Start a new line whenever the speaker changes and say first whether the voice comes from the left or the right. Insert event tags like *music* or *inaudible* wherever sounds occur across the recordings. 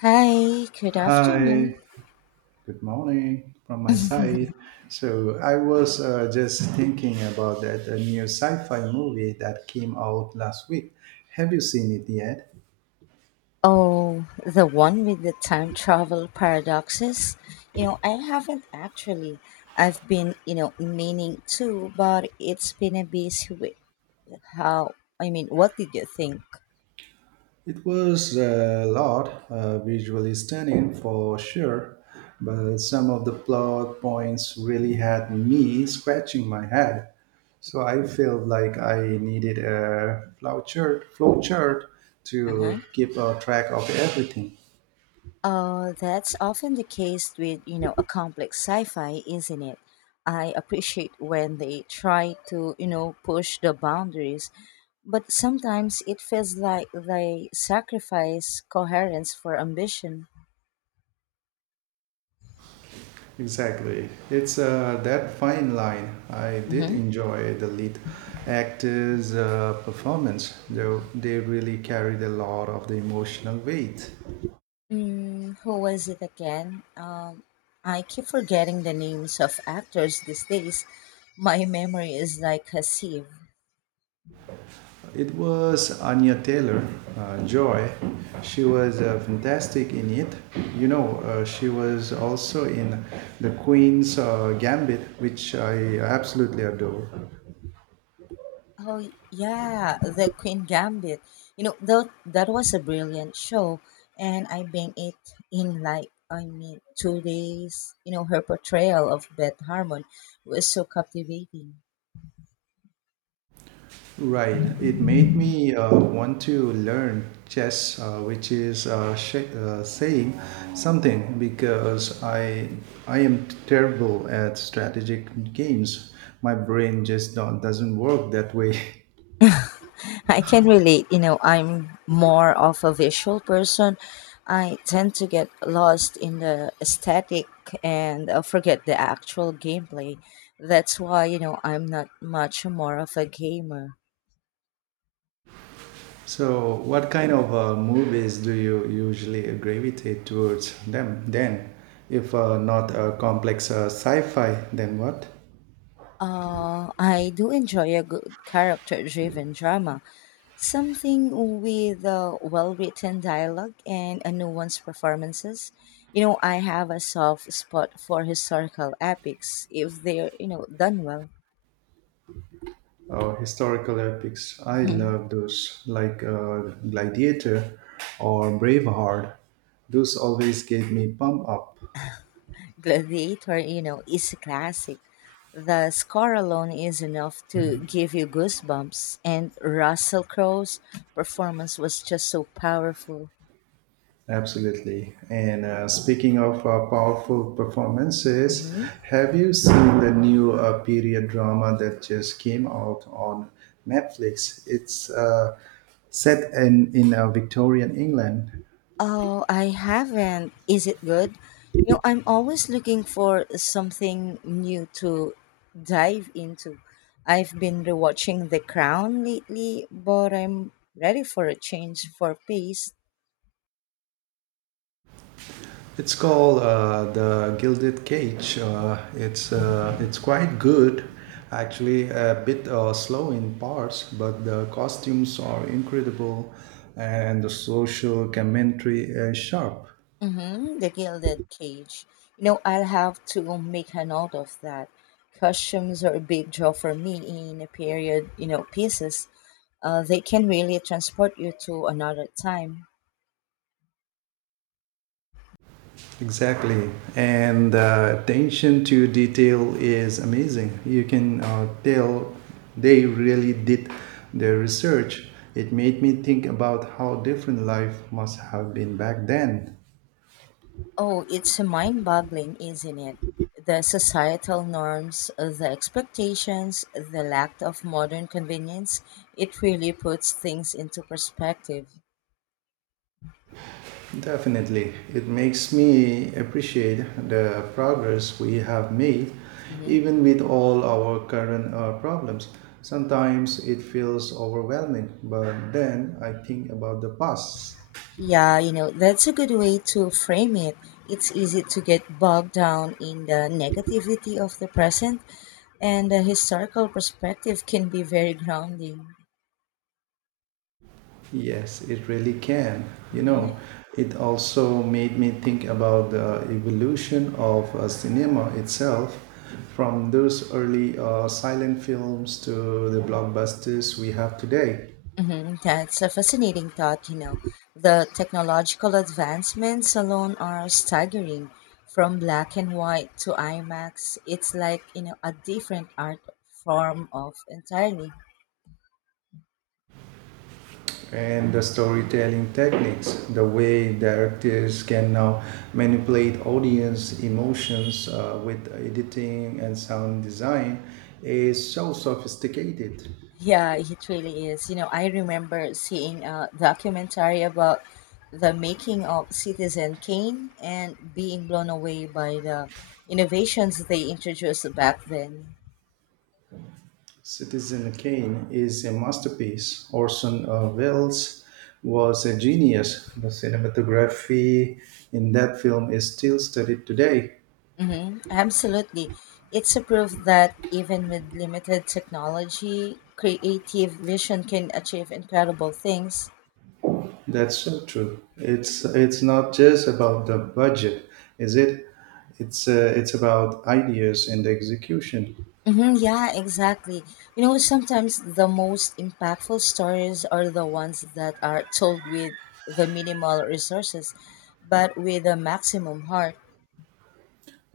left: Hi, good
right: Hi,
left: afternoon.
right: good morning from my side. So I was just thinking about that new sci-fi movie that came out last week. Have you seen it yet?
left: Oh, the one with the time travel paradoxes? I haven't actually. I've been, meaning to, but it's been a busy week. How, what did you think?
right: It was visually stunning for sure, but some of the plot points really had me scratching my head. So I felt like I needed a flow chart to
left: Uh-huh.
right: keep a track of everything.
left: That's often the case with, a complex sci-fi, isn't it? I appreciate when they try to, push the boundaries, but sometimes it feels like they sacrifice coherence for ambition.
right: Exactly. It's that fine line. I did
left: Hmm
right: enjoy the lead actor's performance, though they really carried a lot of the emotional weight.
left: Mm, who was it again? I keep forgetting the names of actors these days. My memory is like a sieve.
right: It was Anya Taylor Joy. She was fantastic in it. She was also in The Queen's Gambit, which I absolutely adore.
left: Oh yeah, the Queen Gambit. You know, that was a brilliant show, and I banged it in, 2 days. You know, her portrayal of Beth Harmon was so captivating.
right: Right. It made me want to learn chess, saying something because I am terrible at strategic games. My brain just don't, doesn't work that way. *laughs*
left: I can relate. You know, I'm more of a visual person. I tend to get lost in the aesthetic and forget the actual gameplay. That's why, I'm not much more of a gamer.
right: So, what kind of movies do you usually gravitate towards them? Then, if not a complex sci-fi, then what?
left: I do enjoy a good character driven drama, something with well written dialogue and a nuanced performances. You know, I have a soft spot for historical epics if they're, done well.
right: Historical epics. I
left: *laughs*
right: love those, like Gladiator or Braveheart. Those always gave me pump up.
left: Gladiator, is a classic. The score alone is enough to give you goosebumps, and Russell Crowe's performance was just so powerful.
right: Absolutely. And speaking of powerful performances,
left: Hmm
right: have you seen the new period drama that just came out on Netflix? It's set in Victorian England.
left: Oh, I haven't. Is it good? You know, I'm always looking for something new to dive into. I've been rewatching The Crown lately, but I'm ready for a change for pace.
right: It's called the Gilded Cage. It's quite good, actually. A bit slow in parts, but the costumes are incredible, and the social commentary is sharp.
left: Mm-hmm, the Gilded Cage. I'll have to make a note of that. Costumes are a big draw for me in a period, pieces. They can really transport you to another time.
right: Exactly, and the attention to detail is amazing. You can tell they really did their research. It made me think about how different life must have been back then.
left: Oh, it's mind-boggling, isn't it? The societal norms, the expectations, the lack of modern convenience, it really puts things into perspective.
right: Definitely. It makes me appreciate the progress we have made,
left: Mhm.
right: even with all our current problems. Sometimes it feels overwhelming, but then I think about the past.
left: Yeah, that's a good way to frame it. It's easy to get bogged down in the negativity of the present, and the historical perspective can be very grounding.
right: Yes, it really can. You know,
left: Hmm.
right: it also made me think about the evolution of cinema itself, from those early silent films to the blockbusters we have today.
left: hmm That's a fascinating thought. The technological advancements alone are staggering. From black and white to IMAX, it's like, a different art form of entirely.
right: And the storytelling techniques, the way directors can now manipulate audience emotions with editing and sound design is so sophisticated.
left: Yeah, it really is. I remember seeing a documentary about the making of Citizen Kane and being blown away by the innovations they introduced back then.
right: Citizen Kane is a masterpiece. Orson Welles was a genius. The cinematography in that film is still studied today.
left: Hmm Absolutely. It's a proof that even with limited technology, creative vision can achieve incredible things.
right: That's so true. It's not just about the budget, is it? It's about ideas and execution.
left: Hmm, yeah, exactly. Sometimes the most impactful stories are the ones that are told with the minimal resources, but with a maximum heart.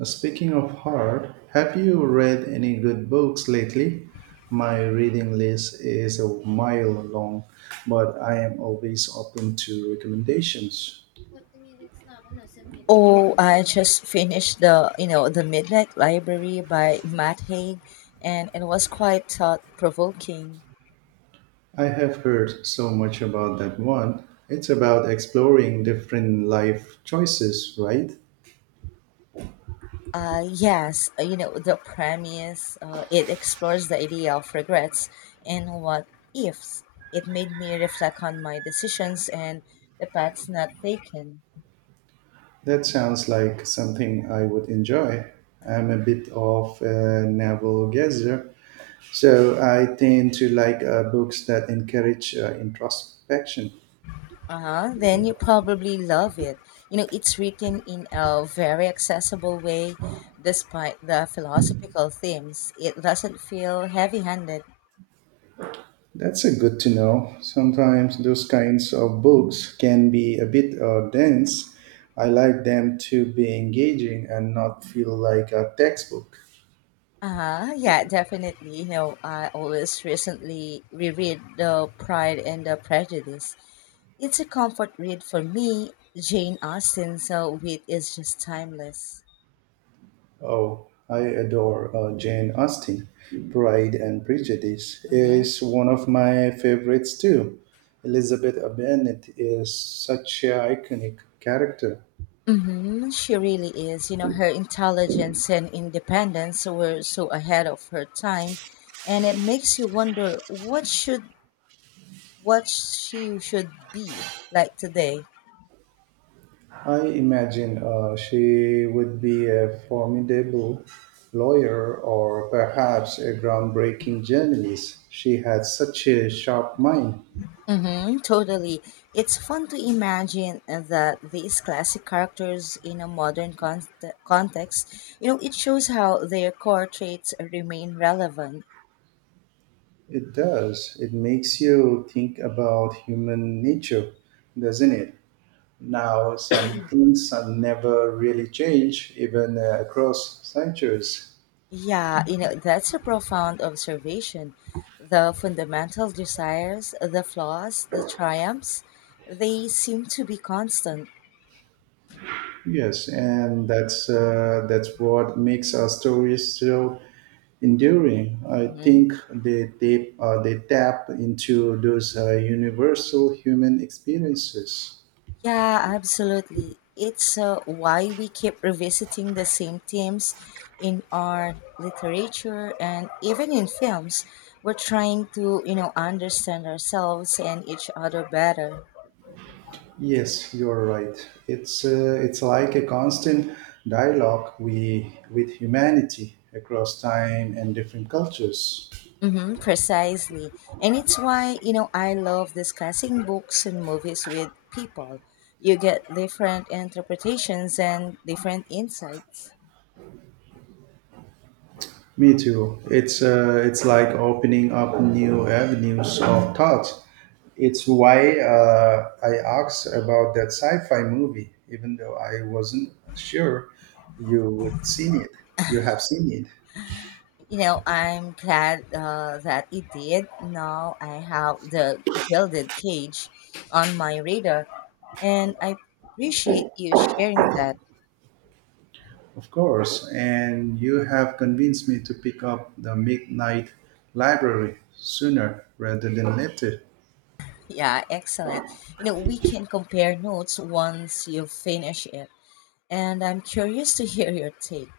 right: Speaking of hard, have you read any good books lately? My reading list is a mile long, but I am always open to recommendations.
left: Oh, I just finished the you know the Midnight Library by Matt Haig, and it was quite thought provoking.
right: I have heard so much about that one. It's about exploring different life choices, right?
left: Yes, the premise, it explores the idea of regrets and what ifs. It made me reflect on my decisions and the paths not taken.
right: That sounds like something I would enjoy. I'm a bit of a navel gazer, so I tend to like books that encourage introspection.
left: Uh-huh, then you probably love it. It's written in a very accessible way despite the philosophical themes. It doesn't feel heavy handed.
right: That's a good to know. Sometimes those kinds of books can be a bit dense. I like them to be engaging and not feel like a textbook.
left: Uh-huh, yeah, definitely. I always recently reread The Pride and the Prejudice. It's a comfort read for me. Jane Austen's wit is just timeless.
right: Oh, I adore Jane Austen. Pride and Prejudice
left: Hmm
right: is one of my favorites too. Elizabeth Bennet is such an iconic character.
left: hmm She really is. Her intelligence and independence were so ahead of her time, and it makes you wonder what she should be like today.
right: I imagine she would be a formidable lawyer or perhaps a groundbreaking journalist. She had such a sharp mind.
left: Hmm Totally, it's fun to imagine that these classic characters in a modern context. It shows how their core traits remain relevant.
right: It does. It makes you think about human nature, doesn't it? Now, some things have never really changed, even across centuries.
left: Yeah, that's a profound observation. The fundamental desires, the flaws, the triumphs, they seem to be constant.
right: Yes, and that's what makes our stories so enduring. I
left: Hmm
right: think they tap into those universal human experiences.
left: Yeah, absolutely. It's why we keep revisiting the same themes in art, literature, and even in films. We're trying to, understand ourselves and each other better.
right: Yes, you're right. It's like a constant dialogue we with humanity across time and different cultures.
left: Mm-hmm, precisely. And it's why, I love discussing books and movies with people. You get different interpretations and different insights.
right: Me too. It's like opening up new avenues of thoughts. It's why I asked about that sci-fi movie, even though I wasn't sure you would seen it. You have seen it,
left: I'm glad that it did. Now I have the Gilded Cage on my radar, and I appreciate you sharing that.
right: of course, and you have convinced me to pick up the Midnight Library sooner rather than later.
left: Yeah, excellent. We can compare notes once you finish it, and I'm curious to hear your take.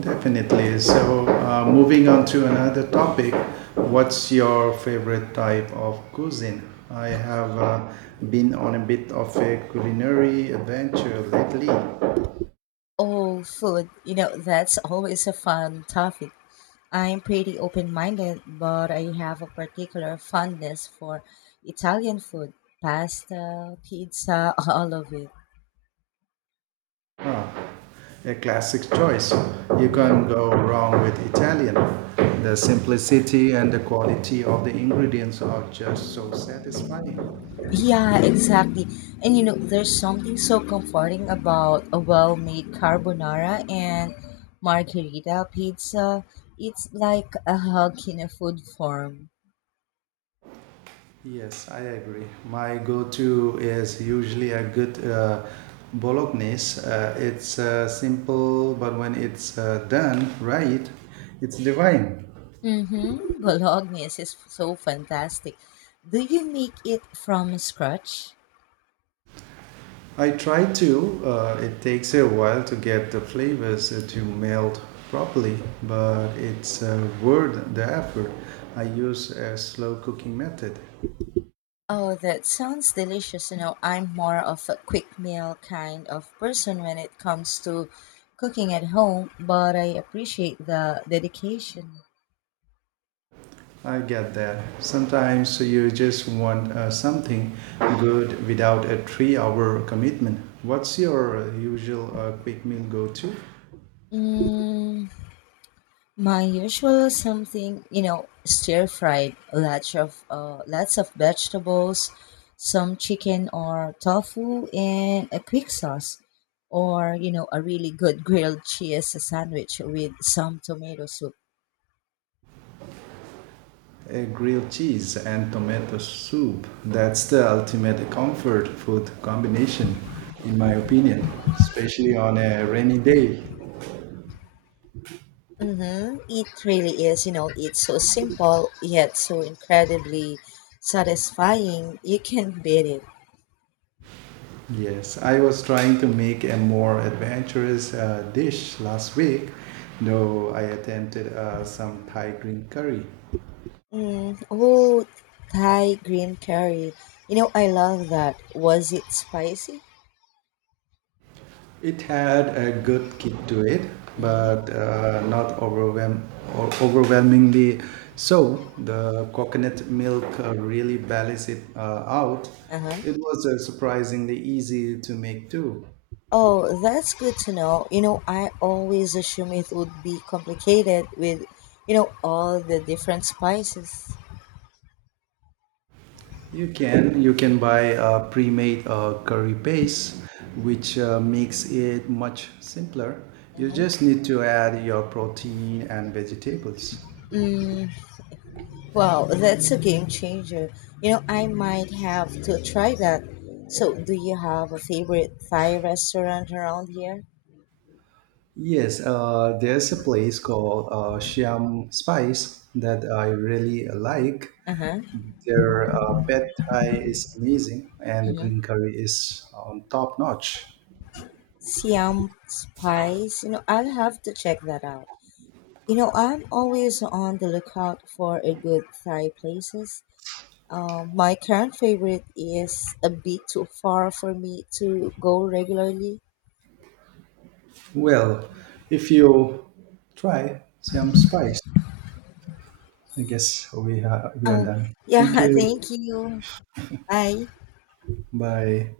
right: Definitely. So, moving on to another topic, what's your favorite type of cuisine? I have been on a bit of a culinary adventure lately.
left: Oh, food. That's always a fun topic. I'm pretty open minded, but I have a particular fondness for Italian food, pasta, pizza, *laughs* all of it.
right: A classic choice. You
left: Hmm
right: can't go wrong with Italian. The simplicity and the quality of the ingredients are just so satisfying.
left: Yeah, exactly. And you know, there's something so comforting about a well made carbonara and margherita pizza. It's like a hug in a food form.
right: Yes, I agree. My go-to is usually a good bolognese. It's simple, but when it's done right, it's divine.
left: Mm-hmm. Bolognese is so fantastic. Do you make it from scratch?
right: I try to. It takes a while to get the flavors to melt properly, but it's worth the effort. I use a slow cooking method.
left: Oh, that sounds delicious. I'm more of a quick meal kind of person when it comes to cooking at home, but I appreciate the dedication.
right: I get that. Sometimes you just want something good without a 3 hour commitment. What's your usual quick meal go to?
left: Mm, my usual something, stir fried, lots of vegetables, some chicken or tofu, and a quick sauce, or you know, a really good grilled cheese sandwich with some tomato soup.
right: A grilled cheese and tomato soup. That's the ultimate comfort food combination, in my opinion, especially on a rainy day.
left: Mm-hmm. It really is, it's so simple yet so incredibly satisfying. You can't beat it.
right: Yes, I was trying to make a more adventurous dish last week, though I attempted some Thai green curry.
left: Mm, oh, Thai green curry. I love that. Was it spicy?
right: It had a good kick to it, but not overwhelm or overwhelmingly so. The coconut milk really balanced it out.
left: Uh-huh.
right: It was surprisingly easy to make too.
left: Oh, that's good to know. I always assume it would be complicated with, all the different spices.
right: You can buy a pre-made curry paste, which makes it much simpler. You
left: Mhm.
right: just need to add your protein and vegetables.
left: Mm, wow, that's a game changer. I might have to try that. So, do you have a favorite Thai restaurant around here?
right: Yes, there's a place called Siam Spice that I really like.
left: Uh-huh.
right: Their pad thai is amazing, and the
left: Mm-hmm.
right: green curry is on top notch.
left: Siam Spice. I'll have to check that out. I'm always on the lookout for a good Thai places. My current favorite is a bit too far for me to go regularly.
right: Well, if you try Siam Spice, I guess we are
left: Oh,
right: done. Thank
left: yeah, *laughs*
right: you.
left: thank you. Bye.
right: Bye.